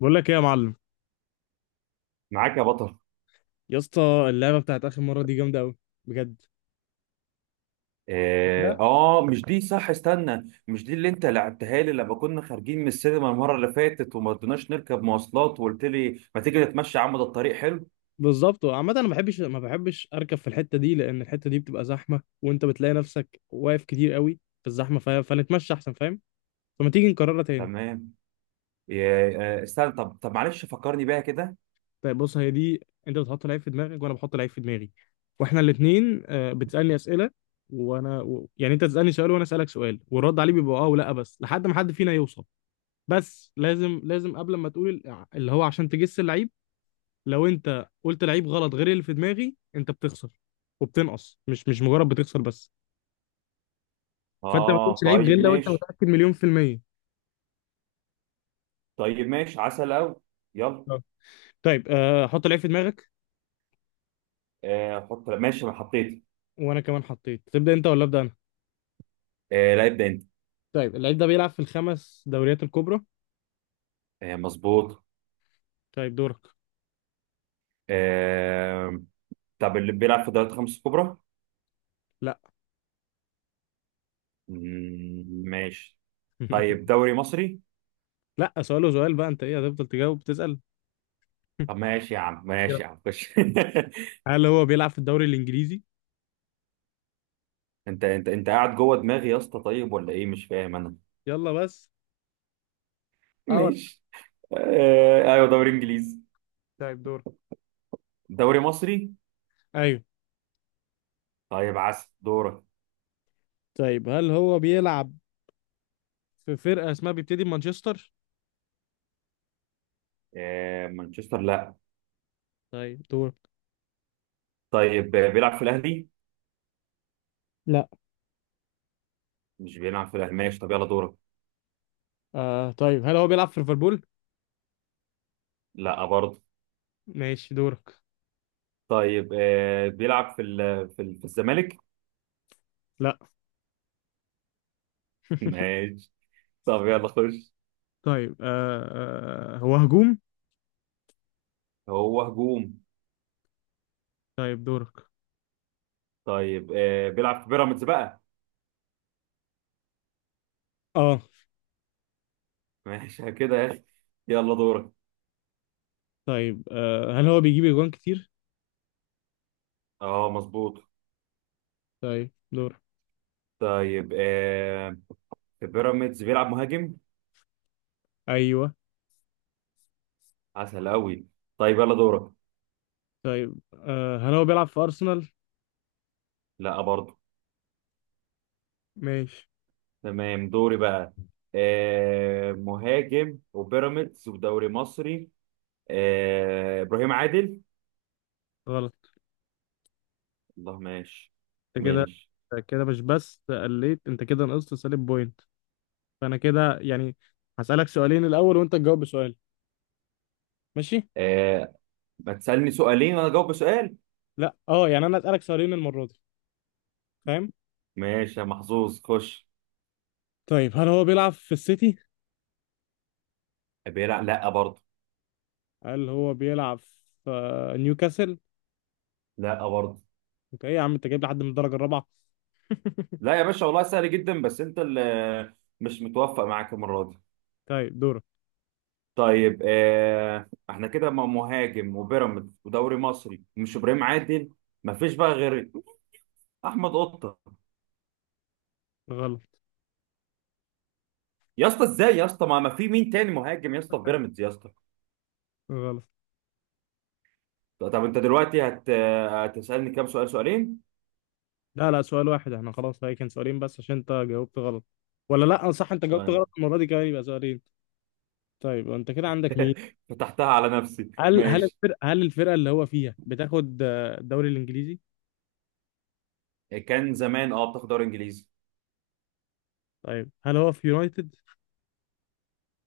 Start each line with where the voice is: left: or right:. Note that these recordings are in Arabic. left: بقول لك ايه يا معلم،
right: معاك يا بطل.
left: يا اسطى. اللعبه بتاعت اخر مره دي جامده قوي، بجد. كده؟
right: مش دي، صح، استنى، مش دي اللي انت لعبتها لي لما كنا خارجين من السينما المره اللي فاتت وما رضيناش نركب مواصلات وقلت لي ما تيجي نتمشى يا عم، ده الطريق حلو.
left: بالظبط. عامه انا ما بحبش اركب في الحته دي، لان الحته دي بتبقى زحمه وانت بتلاقي نفسك واقف كتير قوي في الزحمه، فنتمشى احسن، فاهم. فما تيجي نكررها تاني.
right: تمام. استنى طب معلش فكرني بيها كده.
left: طيب بص، هي دي: انت بتحط لعيب في دماغك وانا بحط لعيب في دماغي، واحنا الاثنين بتسالني اسئله، يعني انت تسالني سؤال وانا اسالك سؤال، والرد عليه بيبقى اه ولا بس، لحد ما حد فينا يوصل. بس لازم لازم قبل ما تقول اللي هو، عشان تجس اللعيب، لو انت قلت لعيب غلط غير اللي في دماغي انت بتخسر وبتنقص، مش مجرد بتخسر بس. فانت ما
right: اه
left: تقولش لعيب غير
right: طيب
left: لو انت
right: ماشي.
left: متأكد مليون في المية.
right: طيب ماشي، عسل اوي. يلا.
left: آه. طيب حط لعيب في دماغك.
right: آه حط، ماشي، انا حطيت.
left: وانا كمان حطيت. تبدأ انت ولا ابدأ انا؟
right: آه لا، ابدا انت.
left: طيب، اللعيب ده بيلعب في الخمس دوريات الكبرى.
right: آه مظبوط.
left: طيب دورك.
right: آه طب اللي بيلعب في دوري الخمس الكبرى.
left: لا.
right: ماشي. طيب دوري مصري.
left: لا، سؤاله سؤال، وسؤال بقى. انت ايه، هتفضل تجاوب تسأل؟
right: طب ماشي يا عم،
left: يلا.
right: ماشي يا عم، خش
left: هل هو بيلعب في الدوري الانجليزي؟
right: انت قاعد جوه دماغي يا اسطى، طيب ولا ايه؟ مش فاهم انا.
left: يلا بس. اه ولا.
right: ماشي. آه ايوه دوري انجليزي.
left: طيب دورك.
right: دوري مصري.
left: ايوه.
right: طيب عسل، دورك.
left: طيب هل هو بيلعب في فرقة اسمها بيبتدي بمانشستر؟
right: آه مانشستر لا.
left: طيب دورك.
right: طيب بيلعب في الاهلي.
left: لا.
right: مش بيلعب في الاهلي، ماشي، طب يلا دورك.
left: آه، طيب هل هو بيلعب في ليفربول؟
right: لا برضه.
left: ماشي دورك.
right: طيب بيلعب في ال في, ال في الزمالك.
left: لا.
right: ماشي. طب يلا خش.
left: طيب هو هجوم؟
right: هو هجوم.
left: طيب دورك.
right: طيب بيلعب في بيراميدز بقى.
left: اه.
right: ماشي كده يا اخي. يلا دورك.
left: طيب هل هو بيجيب اجوان كتير؟
right: اه مظبوط.
left: طيب دورك.
right: طيب في بيراميدز بيلعب مهاجم.
left: ايوه.
right: عسل قوي. طيب يلا دورك.
left: طيب هل هو بيلعب في ارسنال؟
right: لا برضه.
left: ماشي.
right: تمام دوري بقى. آه مهاجم وبيراميدز ودوري مصري. آه ابراهيم عادل.
left: غلط.
right: الله ماشي.
left: انت كده
right: ماشي،
left: أنت كده مش بس قليت، انت كده نقصت سالب بوينت. فانا كده يعني هسألك سؤالين الاول، وانت تجاوب بسؤال. ماشي؟
right: آه، ما تسألني سؤالين وانا اجاوب بسؤال.
left: لا اه، يعني انا اسألك سؤالين المرة دي. فاهم؟
right: ماشي يا محظوظ، خش.
left: طيب هل هو بيلعب في السيتي؟
right: بيلعب لا برضه.
left: قال هو بيلعب في نيوكاسل.
right: لا برضه.
left: انت ايه يا عم، انت جايب لحد من الدرجه الرابعه؟
right: لا يا باشا والله سهل جدا، بس انت اللي مش متوفق معاك المره دي.
left: طيب دورك.
right: طيب احنا كده مع مهاجم وبيراميدز ودوري مصري، مش ابراهيم عادل، مفيش بقى غير احمد قطه.
left: غلط.
right: يا اسطى ازاي يا اسطى؟ ما في مين تاني مهاجم يا اسطى في بيراميدز يا اسطى؟
left: غلط.
right: طب انت دلوقتي هت آه، هتسالني كام سؤال؟ سؤالين؟
left: لا لا، سؤال واحد. احنا خلاص، هي كان سؤالين بس عشان انت جاوبت غلط. ولا لا، آه، صح، انت جاوبت
right: طيب.
left: غلط المره دي كمان، يبقى سؤالين. طيب انت كده عندك مين؟
right: فتحتها على نفسي،
left: هل هل
right: ماشي.
left: الفرقه هل الفرقه اللي هو فيها بتاخد الدوري الانجليزي؟
right: كان زمان اه بتاخد دوري انجليزي.
left: طيب هل هو في يونايتد؟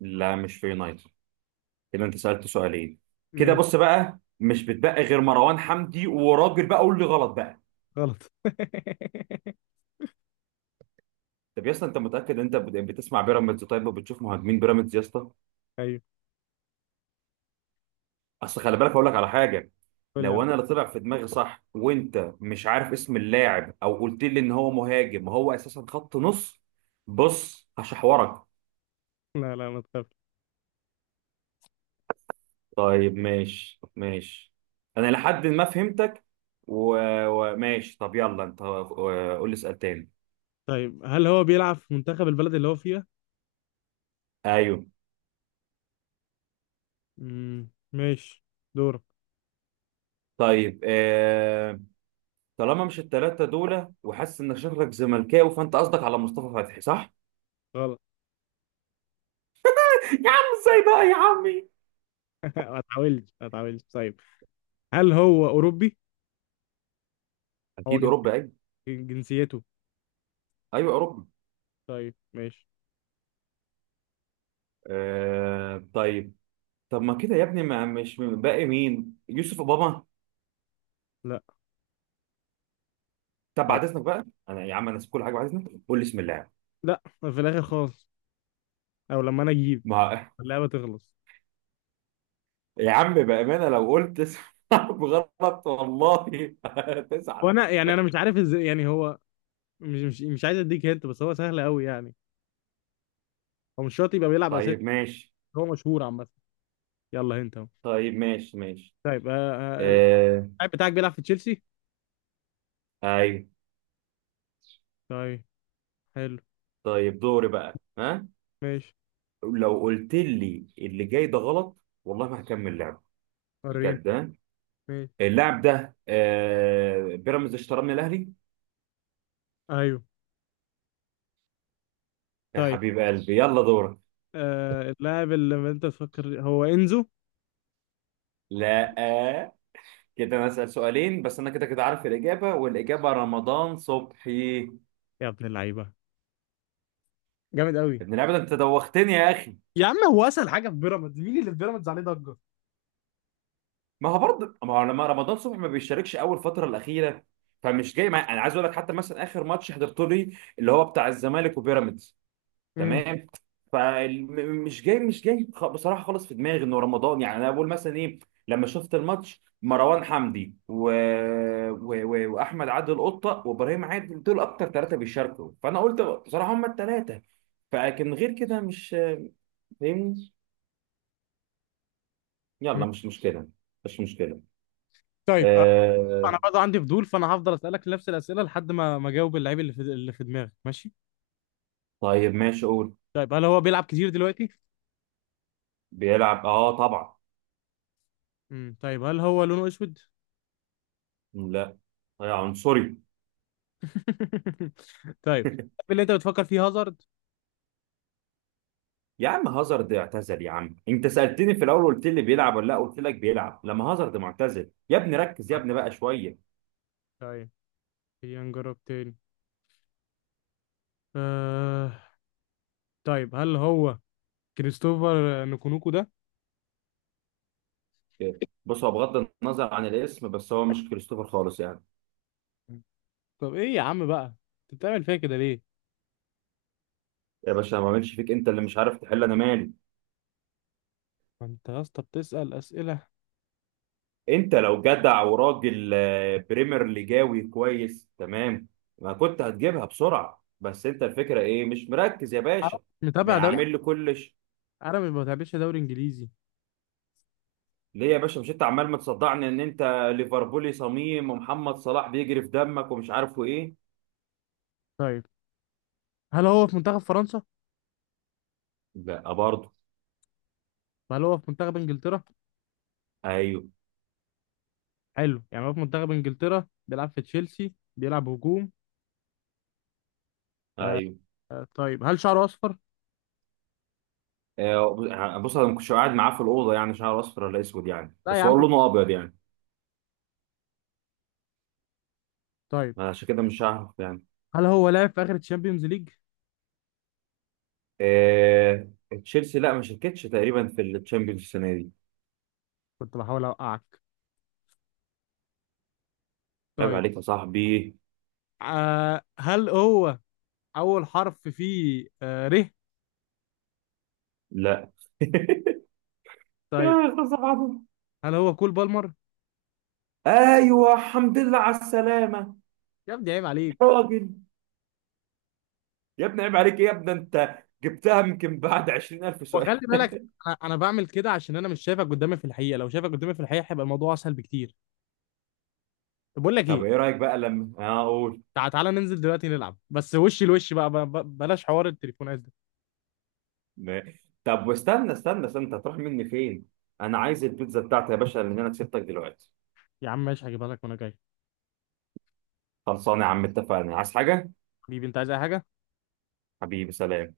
right: لا مش في يونايتد. كده انت سالت سؤالين. كده
left: ماشي.
right: بص بقى مش بتبقى غير مروان حمدي وراجل بقى، قول لي غلط بقى.
left: غلط.
right: طب يا اسطى انت متاكد؟ انت يعني بتسمع بيراميدز؟ طيب وبتشوف مهاجمين بيراميدز يا اسطى؟
left: ايوه.
right: اصل خلي بالك اقول لك على حاجه.
left: قول لي
right: لو
left: على
right: انا
left: حاجة.
right: اللي طلع في دماغي صح وانت مش عارف اسم اللاعب، او قلت لي ان هو مهاجم وهو اساسا خط نص، بص هشحورك.
left: لا لا، ما تخافش.
right: طيب ماشي ماشي. انا لحد ما فهمتك وماشي. طب يلا انت قول لي سؤال تاني.
left: طيب هل هو بيلعب في منتخب البلد اللي هو فيها؟
right: ايوه.
left: امم. ماشي. دورك.
right: طيب طالما مش التلاتة دول وحاسس ان شكلك زملكاوي، فانت قصدك على مصطفى فتحي، صح؟
left: غلط.
right: يا عم ازاي بقى يا عمي؟
left: ما اتعولش ما اتعولش. طيب هل هو أوروبي؟ هو
right: اكيد اوروبا، ايوه.
left: جنسيته.
right: ايوه اوروبا.
left: طيب ماشي.
right: آه طيب. طب ما كده يا ابني، ما مش من- باقي مين؟ يوسف اوباما؟
left: لا.
right: طب
left: طيب.
right: بعد اذنك بقى، انا يا عم انا نسيب كل حاجه، بعد اذنك قول لي بسم الله.
left: لا، في الآخر خالص، أو لما أنا أجيب
right: ما
left: اللعبة تخلص.
right: يا عم بامانه لو قلت اسم حرف غلط، والله هتزعل.
left: وأنا يعني مش عارف إزاي يعني. هو مش عايز أديك هنت، بس هو سهل أوي يعني. هو مش شرط يبقى بيلعب أساسي.
right: طيب ماشي.
left: هو مشهور عامة. يلا، هنت أهو.
right: طيب ماشي ماشي.
left: طيب
right: آه
left: اللاعب بتاعك بيلعب في تشيلسي؟
right: ايوه.
left: طيب. حلو.
right: طيب دوري بقى، ها.
left: ماشي.
right: لو قلت لي اللي جاي ده غلط، والله ما هكمل لعب.
left: وريني.
right: بجد.
left: ماشي.
right: اللاعب ده بيراميدز اشتراه من الاهلي.
left: أيوه.
right: يا
left: طيب
right: حبيب قلبي، يلا دورك.
left: اللاعب اللي انت تفكر هو انزو.
right: لا. كده انا اسال سؤالين بس، انا كده كده عارف الاجابه، والاجابه رمضان صبحي.
left: يا ابن اللعيبه، جامد قوي.
right: ابن اللعيبه ده، انت دوختني يا اخي.
left: يا عم، هو اسهل حاجه في بيراميدز. مين اللي في بيراميدز عليه ضجه؟
right: ما هو برضه، ما هو لما رمضان صبحي ما بيشاركش اول فتره الاخيره، فمش انا عايز اقول لك حتى مثلا اخر ماتش حضرته لي اللي هو بتاع الزمالك وبيراميدز،
left: امم.
right: تمام، فمش جاي، مش جاي خ- بصراحه خالص في دماغي انه رمضان، يعني انا بقول مثلا ايه، لما شفت الماتش مروان حمدي و... و... و... واحمد عادل قطه وابراهيم عادل، دول اكتر ثلاثه بيشاركوا، فانا قلت بصراحه هم الثلاثه، فلكن غير كده مش فاهمني.
left: أمم.
right: يلا مش مشكله، مش مشكله.
left: طيب
right: آه...
left: انا برضه عندي فضول، فانا هفضل اسالك نفس الاسئله لحد ما اجاوب اللعيب اللي في دماغك، ماشي.
right: طيب ماشي، قول.
left: طيب هل هو بيلعب كتير دلوقتي؟
right: بيلعب اه طبعا.
left: طيب هل هو لونه اسود؟
right: لا. آه عنصري
left: طيب. اللي انت بتفكر فيه هازارد.
right: يا عم هازارد اعتزل يا عم، انت سألتني في الاول قلت لي بيلعب ولا لا، قلت لك بيلعب. لما هازارد معتزل يا ابني، ركز يا ابني بقى شوية.
left: طيب خلينا نجرب تاني. آه... طيب هل هو كريستوفر نكونوكو ده؟
right: بص هو بغض النظر عن الاسم، بس هو مش كريستوفر خالص يعني.
left: طب ايه يا عم بقى، انت بتعمل فيا كده ليه؟
right: يا باشا ما اعملش فيك، انت اللي مش عارف تحل، انا مالي؟
left: ما انت يا اسطى بتسال اسئله.
right: انت لو جدع وراجل بريمير ليجاوي كويس تمام، ما كنت هتجيبها بسرعة، بس انت الفكرة ايه؟ مش مركز يا
left: أنا
right: باشا.
left: مش
right: ما
left: متابع دوري.
right: عامل لي كلش.
left: انا ما بتابعش دوري انجليزي.
right: ليه يا باشا؟ مش انت عمال متصدعني ان انت ليفربولي صميم ومحمد صلاح بيجري في دمك ومش عارفه ايه؟
left: طيب هل هو في منتخب فرنسا؟
right: لا برضه.
left: هل هو في منتخب انجلترا؟
right: ايوه.
left: حلو، يعني هو في منتخب انجلترا، بيلعب في تشيلسي، بيلعب هجوم.
right: ايوه.
left: آه، طيب هل شعره اصفر؟
right: بص انا ما كنتش قاعد معاه في الاوضه يعني، شعره اصفر ولا اسود يعني،
left: لا يا
right: بس
left: عم.
right: هو لونه ابيض يعني،
left: طيب
right: عشان كده مش هعرف يعني.
left: هل هو لعب في اخر الشامبيونز ليج؟
right: آه، تشيلسي لا ما شاركتش تقريبا في الشامبيونز السنه دي.
left: كنت بحاول اوقعك.
right: عيب
left: طيب
right: عليك يا صاحبي.
left: هل هو اول حرف فيه ر؟
right: لا يا
left: طيب
right: أستاذ عبد.
left: هل هو كول بالمر؟
right: ايوه، الحمد لله على السلامه.
left: يا ابني عيب عليك.
right: يا راجل، يا ابني عيب عليك إيه يا ابني؟ انت جبتها يمكن بعد 20,000 سؤال.
left: وخلي بالك، أنا بعمل كده عشان انا مش شايفك قدامي في الحقيقه، لو شايفك قدامي في الحقيقه هيبقى الموضوع اسهل بكتير. طب بقول لك
right: طب
left: ايه،
right: ايه رايك بقى لما اقول.
left: تعالى ننزل دلوقتي نلعب بس وش لوش بقى، بلاش حوار التليفونات ده.
right: ما- طب واستنى استنى انت هتروح مني فين؟ انا عايز البيتزا بتاعتي يا باشا، لان انا كسبتك دلوقتي.
left: يا عم ماشي، هجيبها لك وانا جاي.
right: خلصانه يا عم، اتفقنا؟ عايز حاجه؟
left: حبيبي، انت عايز اي حاجه؟
right: حبيبي سلام.